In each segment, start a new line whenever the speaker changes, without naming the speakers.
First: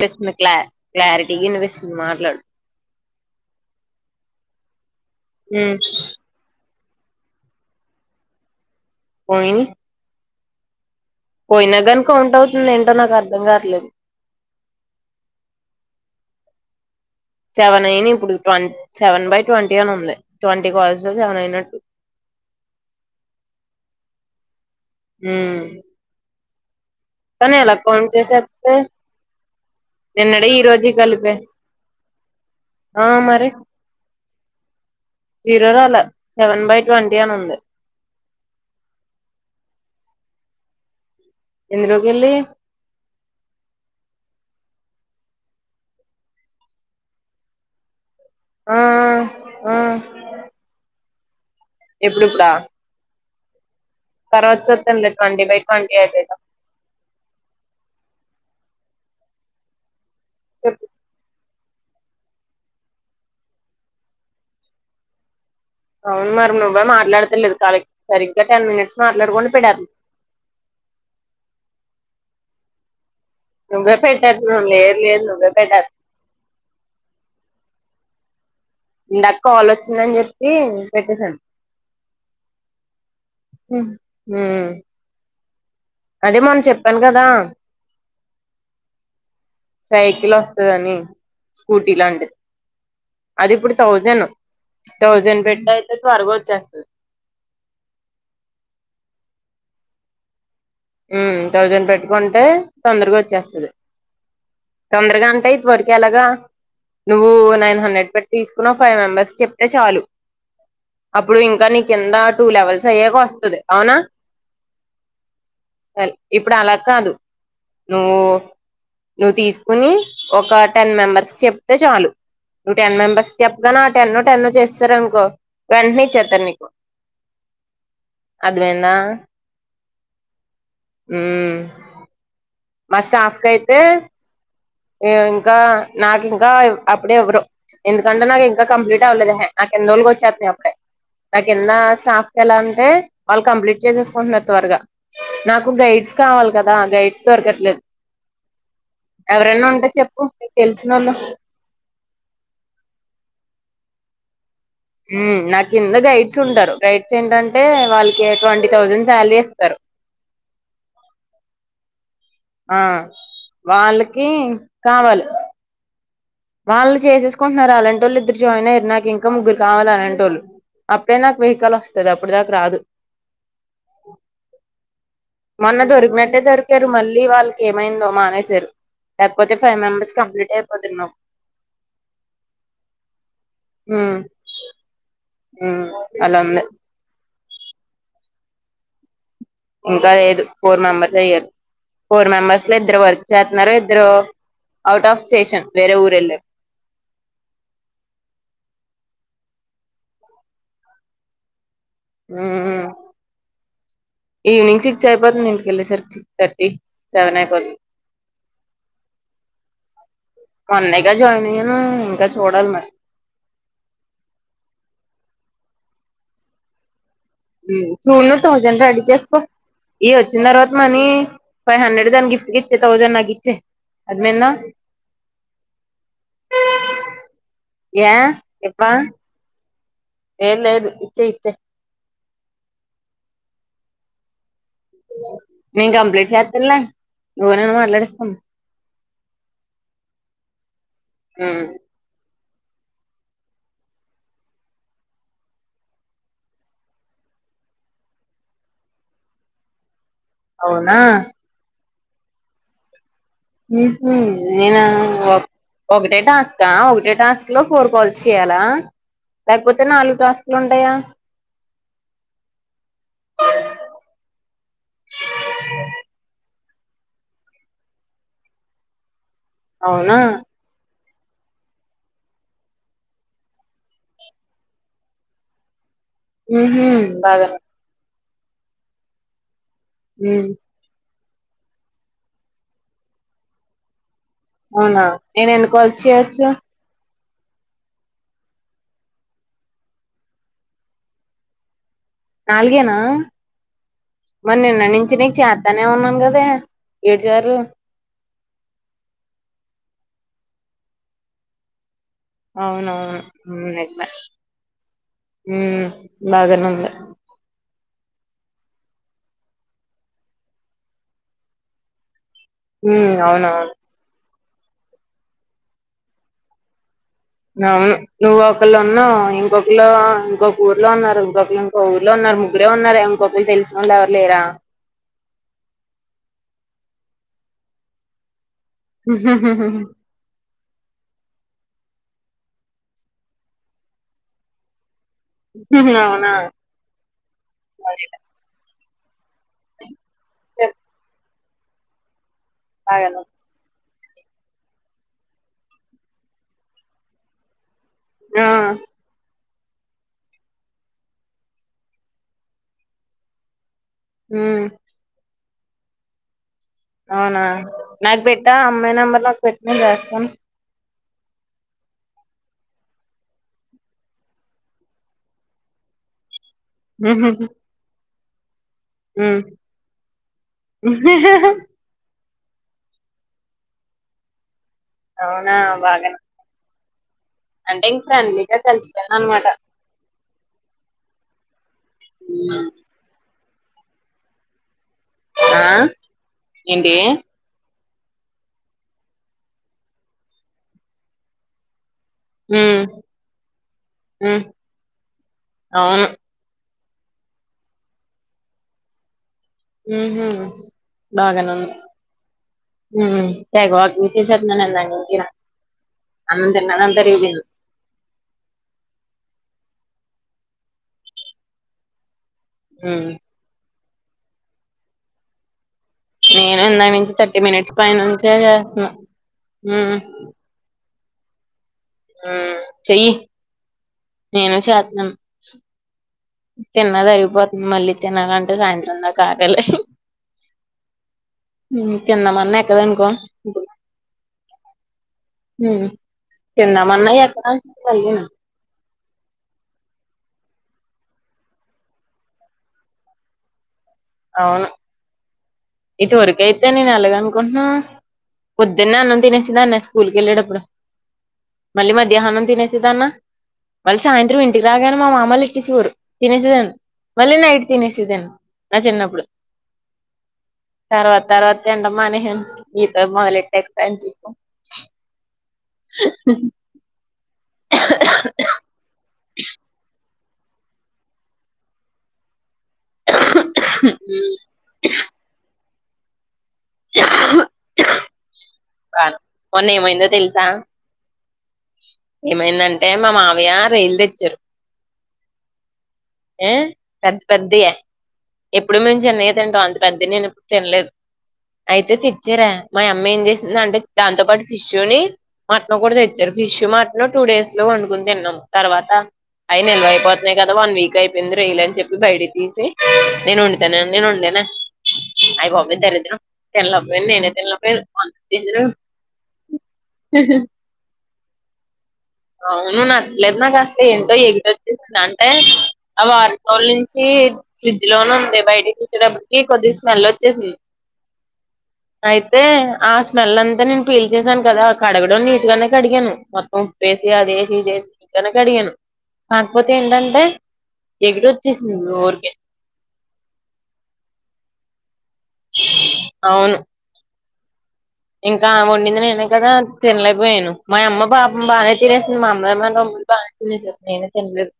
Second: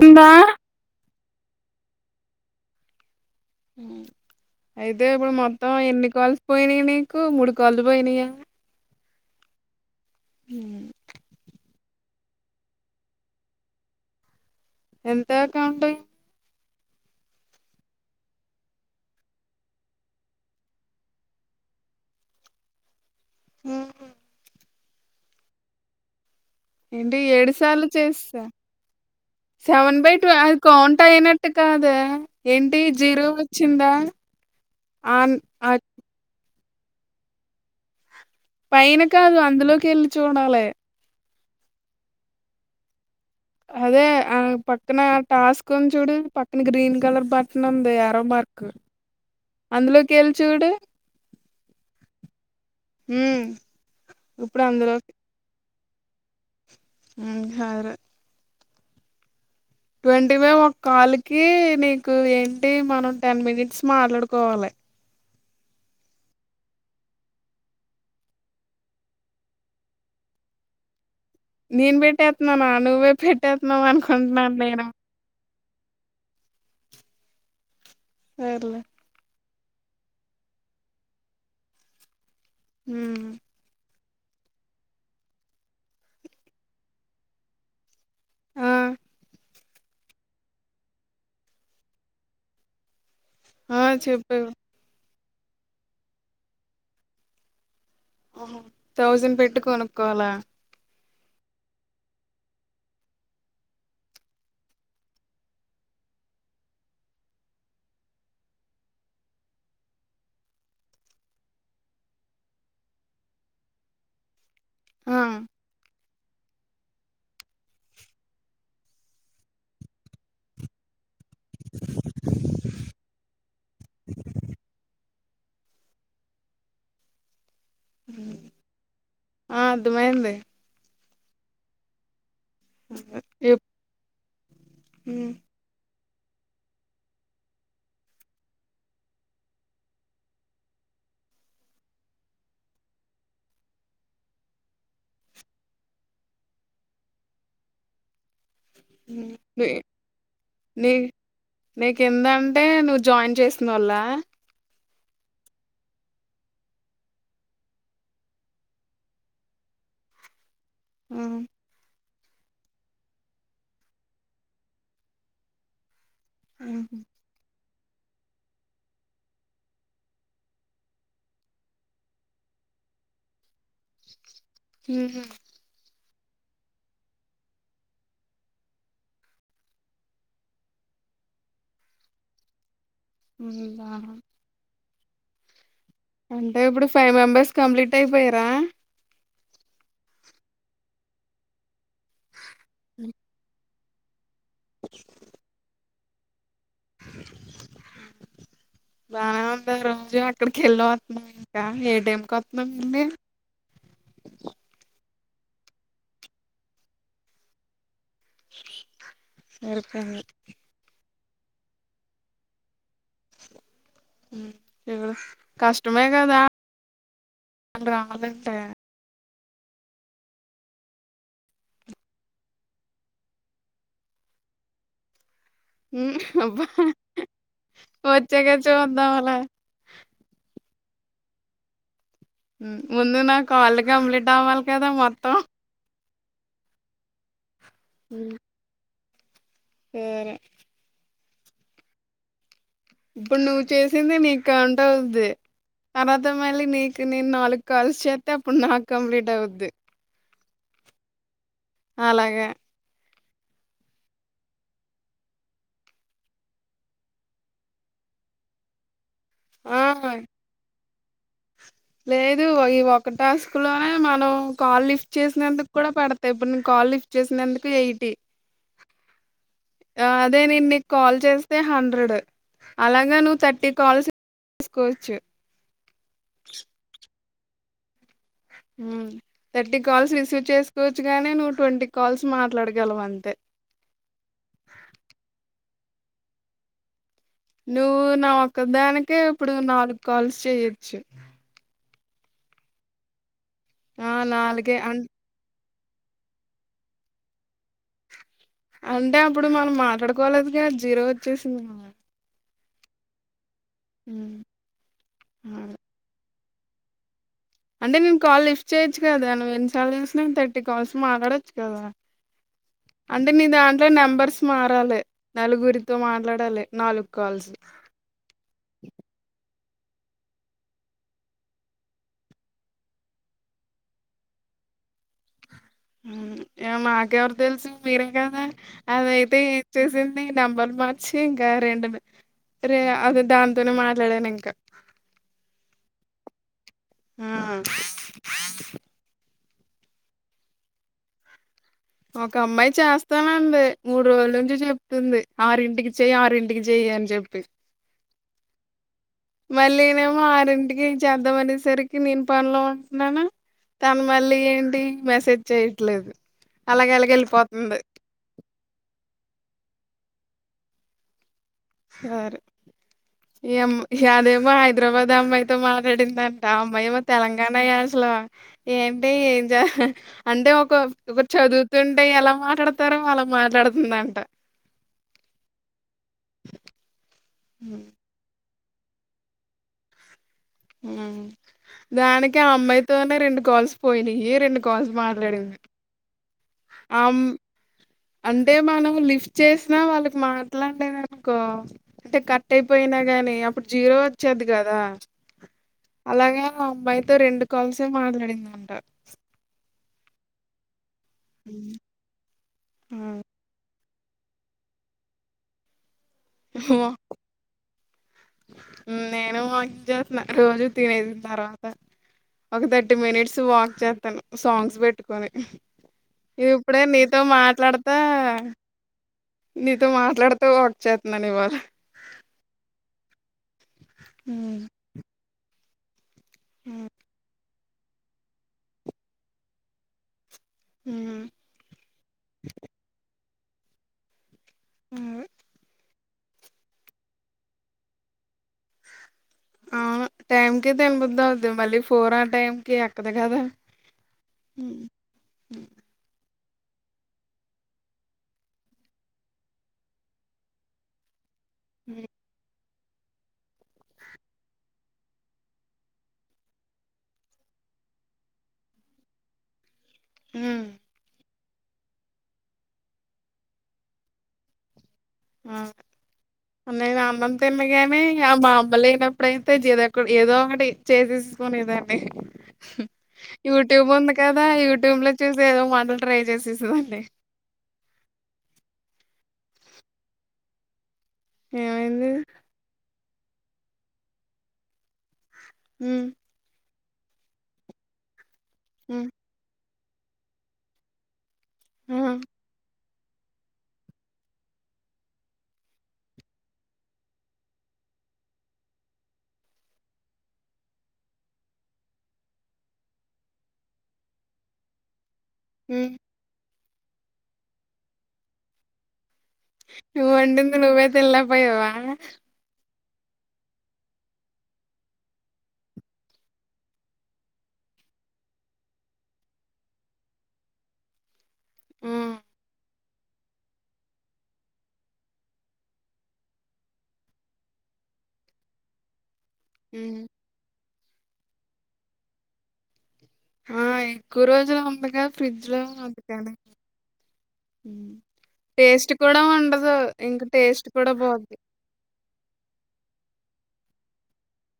ఉందా
క్లా క్లారిటీ గా వినిపిస్ మాట్లాడు
ఉం అయితే ఇప్పుడు మొత్తం ఎన్ని కాల్స్ పోయినయ్ నీకు మూడు కాళ్లు బోయినయా
పోయినియ్
ఊ
పోయిన గాని కౌంట్ అవుతుంది ఏంటో నాకు అర్థం గాట్లేదు
ఎంత కౌంటింగ్
సెవెన్ అయినై ఇప్పుడు ట్వ సెవెన్ బై ట్వంటీ అని ఉంది ట్వంటీ కాల్స్ లో సెవెన్ అయినట్టు
ఉహు
ఊ
ఏంటి ఏడు సార్లు చేస్త
చేసేస్తే
సెవెన్ బై ట్వ
నిన్నడే
అది
ఈ రోజు
కౌంట్
కలిపే
అయినట్టు కాదే ఏంటి
ఆ
జీరో
మరి
ఒచ్చిందా ఆన్
జీరో
అ
రాలే సెవెన్ బై ట్వంటీ అని ఉంది
పైన కాదు అందులోకి కెళ్ళి చూడాలే
ఎందులోకెళ్లి
అదే ఆ పక్కన టాస్క్ ఉంది చూడు పక్కన గ్రీన్ కలర్ బట్టన్ ఉంది ఆరో మార్క్
ఆ
అందులోకి ఎళ్ళి చూడు
ఎప్పుడు ఇప్పుడా
ఊ
తరవాత చూద్దాం లే ట్వండి బై ట్వంటీ ఐపోయిందా
ఉం సరే ట్వంటీ బై ఒ
చెప్పు
కాల్ కీ నీకు ఏంటి మనం టెన్ మినిట్స్ మాట్లాడుకోవాలే
అవును మరి నువ్వే మాట్లాడతలేదు కాల్ కి సరిగ్గా టెన్ మినిట్స్ మాట్లాడుకొని పెట్ త
నీన్ బెట్టేత్ననా నువ్వే పెట్టేస్తున్నావు
నువ్వే
అనుకుంటున్నాను
పెట్టెత్నవ్
నేను
లేదు లేదు నువ్వే పెట్టద్
సర్లే
ఇందక కాల్ ఒచ్చిందని చెప్పి పెట్టసాను
ఊ
ఉం ఊ అదే మొన్న చెప్పాను గదా
ఆ
సైకిల్ ఒస్తదని స్కూటీ లాంటి అది ఇప్పుడు
ఆ
థౌజను
చెప్పు
థౌజండ్ పెట్ట అయితే త్వరగా ఒచ్చేస్తది
అహ థౌజండ్ పెట్టి కొనుక్కోవాలా
ఊ థౌజండ్ పెటుకొంటే తొందరగా ఒచ్చేస్తది తొందరగా అంటే ఇత్వరకు ఎలగా నువ్వు నైన్ హండ్రెడ్ పెట్టి తీసుకున్నా ఫైవ్ మెంబర్స్ క చెప్తే చాలు, అప్పుడు ఇంకా నీకెంద టూ లెవెల్స్ అయ్యాక ఒస్తది అవునా.
ఆ
హెల్ ఇప్పుడు అల కాదు నువ్వు నువ్వు తీసుకుని ఒక టెన్ మెంబర్స్ చెప్తే చాలు నువ్ టెన్ మెంబెర్స్ చెప్తెన ఆ టెన్నో టెన్ను చేసేసారనుకో వెంటనే ఇచ్చేత్తర్ నీకు అర్థమైందా
ఆ అర్థమైంది
హుమ్ మా స్టాఫ్
ఎప్
కైతే ఈమ్
ఉమ్
ఇంకా నాకు ఇంకా అప్పుడే ఎవ్వరు ఎందుకంటే నాకు ఇంకా కంప్లీట్ అవ్వలేదు ఎహె నాకు కిందోల్ కీ వచ్చేతై అప్పుడే నాకు ఎంత స్టాఫ్ కెలా అంటే వాళ్ళు కంప్లీట్ చేసేసుకుంటున్నారు త్వరగా నాకు గైడ్స్ కావాలి కదా గైడ్స్ దొరకట్లేదు ఎవరైనా
ని
ఉంటే చెప్పు నీకు
ని
తెలిసినోళ్ళు
నీ కిందటే నువ్ జాయిన్ చేసినోళ్ల
హుమ్ నా కింద గైడ్స్ ఉంటారు గైడ్స్ ఏంటంటే వాళ్ళకి ట్వంటీ థౌజండ్ సాలరీ ఇస్తరు
ఆ
ఆ వాళ్ళకి కావాలి వాళ్ళు
ఉహు
చేసేసుకొని మరి అలంటోళ్ళు ఇద్దరు జాయిన్ అయ్యారు నాకు ఇంకా ముగ్గురు కావాలి అలంటోళ్ళు అప్పుడే నాకు వెహికల్ వస్తది అప్పుడు దాక రాదు
ఉహు
మొన్న దొరికినాడు దొరికారు మళ్ళీ వాళ్ళకి ఏమైందో మానేశారు లేకపోతే ఫైవ్ మెంబర్స్ కంప్లీట్ అయిపోతునావ్
ఉందా
ఉమ్ ఉమ్ అలా
అంటే
ఉంది
ఇప్పుడు ఫైవ్ మెంబెర్స్ కంప్లీట్ అయిపోయ రా
ఇంకా లేదు ఫోర్ మెంబర్సే అయ్యారు ఫోర్ మెంబర్స్ లో ఇద్దరు వర్కు చేతున్నారు ఇద్ ఇద్దరూ ఔట్ ఆఫ్ స్టేషన్ వేరే ఊరెళ్ళార్
బానే ఉంది రోజు అక్కడికి వెళ్ళి వస్తున్నావ్ ఇంకా ఏ టైం కోత్నవ్
ఉమ్ ఈవినింగ్ సిక్స్ అయిపోతుంది ఇంటికెల్లెసర్కి సిక్స్ థర్టీ సెవెన్ అయిపోది
సరిపోయింది
ఇంకా జాయిన్ అయ్యాను ఇంకా చూడాలి మరీ
ఇగ కష్టమే కదా వాళ్ళు
ఫోన్ లో
రావాలంటే
థౌసండ్ రెడీ చేసుకో ఇ వచ్చిన తర్వాత మనీ ఫైవ్ హండ్రెడ్ దాన్ని గిఫ్ట్కి ఇచ్చేయ్ థౌజండ్ నాకు ఇచ్చేయ్ అర్థమైందా
హ్మ్ అబ్బా
ఏ
వచ్చాక
ఇవ్వా
చూద్దాం లే
ఇచ్చే ఇచ్చే
ముందు నా కాల్లు కంప్లీట్ అవ్వాలి కదా మొత్తం
చేస్తర లే [unintelligible]
ఏ
హ్మ్
ఇప్పుడు నువ్వు చేసిందే నీకు అంటవుద్ది తర్వాత మళ్ళీ నీకు నేను నాలుగు కాల్స్ చేస్తే అప్పుడు నాకు కంప్లీట్ అవుద్ది.
అవునా
అలాగే
నేను ఒకటే టాస్కా ఒకటే టాస్క్లో ఫోర్ కాల్స్ చెయాలా లేకపోతే
ఆ
నాలుగు టాస్కులు ఉంటాయా
లేదు ఈ ఒక టాస్కులోనే మనం కాల్ లిఫ్ట్ చేసినందుకు కూడా పడతాయి ఇప్పుడు నీకు కాల్ లిఫ్ట్ చేసినందుకు ఎయిటి ఆ
అవునా
అదే నేన్ నిక్ కాల్ చేస్తే హండ్రెడ్ అలాగా నువ్వు థర్టీ కాల్స్ చేసుకోవచ్చు.
హ్ మ్ బాగానే
మ్ థర్టీ కాల్స్ రిసీవ్
హ్మ్.
చేసుకోవచ్చు. గానే నువ్వు ట్వంటీ కాల్స్ మాట్లాడగలవు అంతే
అవునా నేను ఎన్ని కాల్స్ చేయొచ్చు.
నువ్వు నా ఒక్క దానికే ఇప్పుడు నాలుగు కాల్స్ చెయొచ్చు.
నాలుగేనా
ఆ
మరి
నాలుగే అ
నిన్న [inaudible] తనే ఉన్నాను కదే ఏడుచారు.
అంటే అప్పుడు మనం మాట్లాడుకోలేదు కా జీరో వచ్చేసింది మ
అవునవును. హ్మ్
అలా.
హ్మ్ నా దగ్గరనే ఉంది
అంటే నేను కాల్ లిఫ్ట్ చేయచ్చు కదా నువ్ ఎన్ని సార్లు చేసినే థర్టీ కాల్స్ మాట్లాడొచ్చు కదా
హ్మ్.
అంటే నీ
అవునవును.
దాంట్లో నెంబర్స్ మారాలి నలుగురితో మాట్లాడాలి నాలుగు కాల్స్
అవును నువు ఒకలను ఇంకొక లో ఇంకొక ఊర్లో ఉన్నారు. ఇంకొకరు ఇంకో ఊర్లో ఉన్నారు ముగ్గురే ఉన్నారే ఇంకొకరు తెల్సినోళ్ళు ఎవరు లేరా
మాకెవరు తెల్సు మీరే కదా అదయితే ఏం చేసింది నెంబర్ మార్చి ఇంకా రెండు రే అదే దాంతోనే మాట్లాడాను ఇంకా
అవునా
ఆ
అయితే
ఓ ఒక అమ్మాయి
బాగానే ఉంది.
చేస్తానంది. మూడు రోజుల నుంచి చెప్తుంది ఆరింటికి చెయ్యి ఆరింటికి చెయ్యి అని చెప్పి
ఆ
మళ్ళీనేమో ఆరింటికి చేద్దాంమనేసరికి నేను పనిలో ఉంటున్నాను తను మళ్ళీ
హ్మ్.
ఏంటి మెసేజ్ చేయట్లేదు అలాగ అలాగ
అవునా
వెళ్ళిపోతుంది
నాక్ పెట్ ఆ అమ్మాయి నెంబర్ నాకు పెట్టు నేన్ చేస్తాను
సరే ఈ అమ్మ యాదేమో హైదరాబాద్ అమ్మాయితో మాట్లాడిందని ఆ అమ్మాయేమో
హుహుహు.
తెలంగాణ యాసలో ఏంటి
హ్మ్.
ఎంజాయ్ అంటే ఒకరూ చదువుతుంటే ఎలా మాట్లాడతారో అలా మాట్లాడుతుందంట
అవునా బాగనె అంటే ఇస్ ఫ్రెండ్లీ కలిసిపోయారు అన్మాట
ఉమ్ దానికి ఆ అమ్మాయి తోనే రెండు కాల్స్ పోయినయీ రెండు కాల్స్ మాట్లాడింది
ఏంటీ
అమ్ అంటే మనం లిఫ్ట్ చేసినా వాళ్ళిక మాట్లాడ్లేదు అనుకో అంటే కట్
హ్మ్.
అయిపోయినా గాని అప్పుడు జీరో
హ్మ్.
ఒచ్చేది గదా
అవును.
అలాగా అమ్మాయితో రెండు కాల్సే మాట్లాడిందంట
ఊహు బాగానన్ను
హ్మ్.
ఊ హూ దే గాట్ [unintelligible]
నేనూ వాక్ చేస్తున్న రోజు తినేసిన్ తర్వాత ఒక థర్టీ
హ్మ్.
మినిట్స్ వాక్ చేత్ తను సాంగ్స్ పెట్టుకొని
నేనూ
ఇప్పుడే
ఇందాక నుంచి
నీతో
థర్టీ మినిట్స్ పైన
మాట్లాడతా
నుంచే చేస్తున్న ఉమ్మ్
చె ఇవాళ
చెయ్యి నేను
ఉమ్
చెత్తను స తిన్నది అరిగిపోద్ది మళ్ళీ తినాలంటే సాయంత్రం దాకా ఆగాలి
ఉమ్.
త్తిందం మన్నా ఎక్కదనుకో బ
ఉ
తిందామన్నా ఎక్క
అవును టైం కి తినబుద్ధి అవుద్ధి మళ్ళీ ఫోర్ ఆ టైం కి అక్కదు కదా
అవును
ఉమ్
ఇదివరకె తే నేను అలాగ అనుకుంటున్నా పొద్దున్న అన్నం తినేసిదా అన్న స్కూల్ కి వెళ్ళేటప్పుడు మళ్ళీ మధ్యాహ్నం తినే న్న మళ్ళీ సాయంత్రం ఇంటికి రాగానే మా మామలు ఎట్టేసేవోరు తినేసేదాన్ని మళ్ళీ నైట్ తినేసేదాన్ని నా చిన్నప్పుడు
ఉమ్.
తరువా తరువాత తినడం మానేసాను ఇప్పుడే మొదలు ఎట్టాను జిమ్
ఆ నేనా అన్న గానే మా అమ్మ లేనాప్పుడు అయితే చిరాకు ఏదో ఒకటి చేసేసుకునేదాండి యూట్యూబ్ ఉంది కదా యూట్యూబ్ లో చూసి ఏదో మా ట్రై చేసి డండి
బాను మొన్న ఏమైందో తెలుసా
ఏమైంది
ఏమైందంటే మా మామ య్య రొయ్యల్ దెచ్చారు
ఉ
యే పెద్ద పెద్దయే ఎప్పుడు మేము
హ్మ్
చిన్నయే తింటాం అం పెద్దయి నేనెప్పుడు తినలేదు అయితే
హ్మ్
తెచ్చారా మా యమ్మ ఏం జేసిందంటే దాంతో పాటు ఫిషు ని మటన్ కూడా తెచ్చారు ఫిష్ మటన్ టూ డేస్ లో వండుకుని తిన్నాం తర్వాత అవి నిల్వైపోతున్నాయి కదా వన్ వీక్ అయిపోయింది రెయ్యల అని చెప్పి బయట తీసి నేను వండుతానా నేను వంేనా అయ బాబోయ్
హ్మ్.
దరిద్రం తెల్లపోయిను నేనే తెల్లపోయిను అ
ను వండింది నువ్వే తినలే పోయవ
అవునా! లెమనా? కాస్తే ఏంటో ఎవిటోచేసింది. ఆ వాతావరణంలో ఫ్రిజ్‌లో నుంచి బయటకు తీసేటప్పటికి కొంచెం స్మెల్ వచ్చేసింది.
హ్మ్.
అయితే! ఆ స్మెల్ అంతా నేను పీల్చేశాను కదా, కడగడం నీట్‌గానే కడిగాను మొత్తం. ఉప్పేసే ఆదేసి ఇది ఏసి దసి కడిగాను కాకపోతే
హ్మ్.
ఏంటంటి ఎగుడు వచ్చేసింది నోరుకే?
హా, ఎక్కువ రోజులు ఉంది గా. ఫ్రిజ్‌లో నందుకని.
అవును ఇంకా ఆమె వండింది నేనే కదా?
ఉండదు. ఇంక
తినలేకపోయాను.
టేస్ట్
మా
కూడా
యమ్మా
పోద్ది.
పాపం బాగానే తినేసింది. మా అ! మా యమ్మా, తమ్ముడు బానే తినేశారు. నేనే తినలేదు.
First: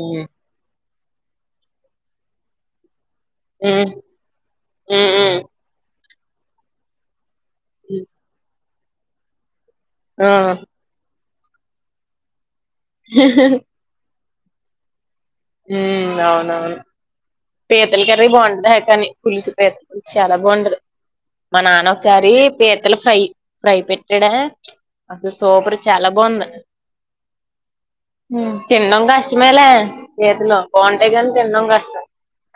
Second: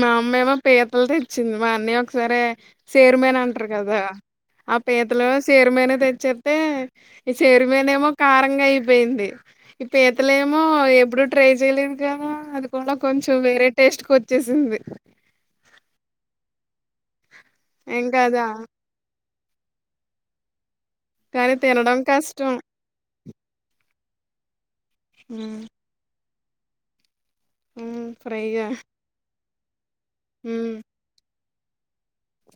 మా అమ్మ ఏమో పీత. దూల్ తెచ్చింది! మా అన్యాయ్ ఒకసారే. చైర్మన్ అంటారు
ఉమ్
కదా, ఆ
ఉమ్
పీతలు
ఉమ్
చైర్మన్ తెచ్చి. చెప్పయ్. ఈ చైర్మన్
ఉమ్,
ఏమో కారంగా అయి. పోయింది! ఇప్పు
ఆ
ఈతలే ఏమో ఎప్పుడు ట్రై చేయలేనుకడ ఆధు. కూరా కొంచెం, వేరే టేస్ట్‌ కో. వచ్చేసింది!
హ్మ్ అవునవును! పీతల
ఇంక
కర్రీ
అదా
బాగుంతెహేద కానీ, పులుసు పీతల పులుసు. చాలా బావుండదు
కానీ
మా నాన్న
తినడం
ఒకసారి,
కష్టం
పీతల ఫ్రై పే ఎడ అసలు
హ్మ్
సోపర్ చాలా బావుంద
హ్మ్ ఫ్రైగా
[inaudible] తినడం కష్ట. ఇవాళ పీతలు
హ్మ్
బాగుంటాయి కానీ. తినడం కష్టం.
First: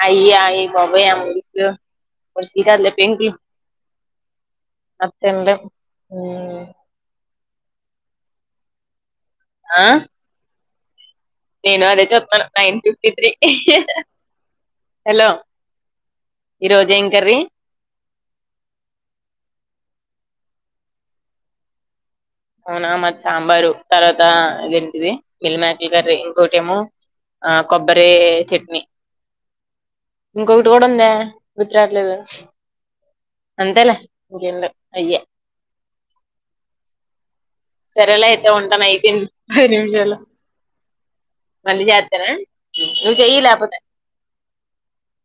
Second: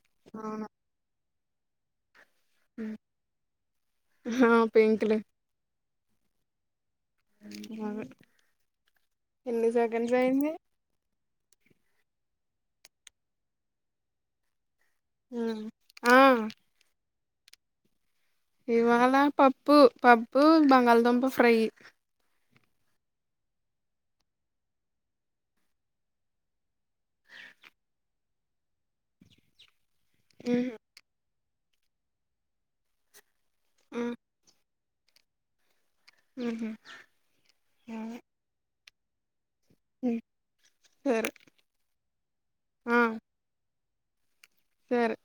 అయి అయి
అవును
బాబో అం [unintelligible] శీరా
ఉమ్,
లేపింగి
ఆ
అ
పెంకులు
హ్మ్
అదే ఎన్ని సెకన్స్ అయింది
నేనూ అదే చూత్తన్నాను నైన్ ఫిఫ్టీ త్రీ హలో
హ్మ్ ఆ
ఈరోజేం కర్రీ
ఇవాళ పప్పు పప్పు బంగాళదుంప ఫ్రై
అవునా మాది సాంబారు తర్వాత ఇదేంటిది మిల్ మేకర్ కర్రీ ఇంకోటేమో ఆ కొబ్బరీ చట్నీ
హ్మ్
ఇంకోకటి కూడ ఉందే గుర్తు రాట్లేదు అంతేలే
హ్మ్
ఇంకేం లే అయ్యే
హుమ్ హు
సరేలే అయితే ఉంటానయ్ తిన్ పది నిమిషాలు
సరే
మళ్ళీ చేత్తానే
ఆ
నువ్వు చెయ్ లేపోతే
సరే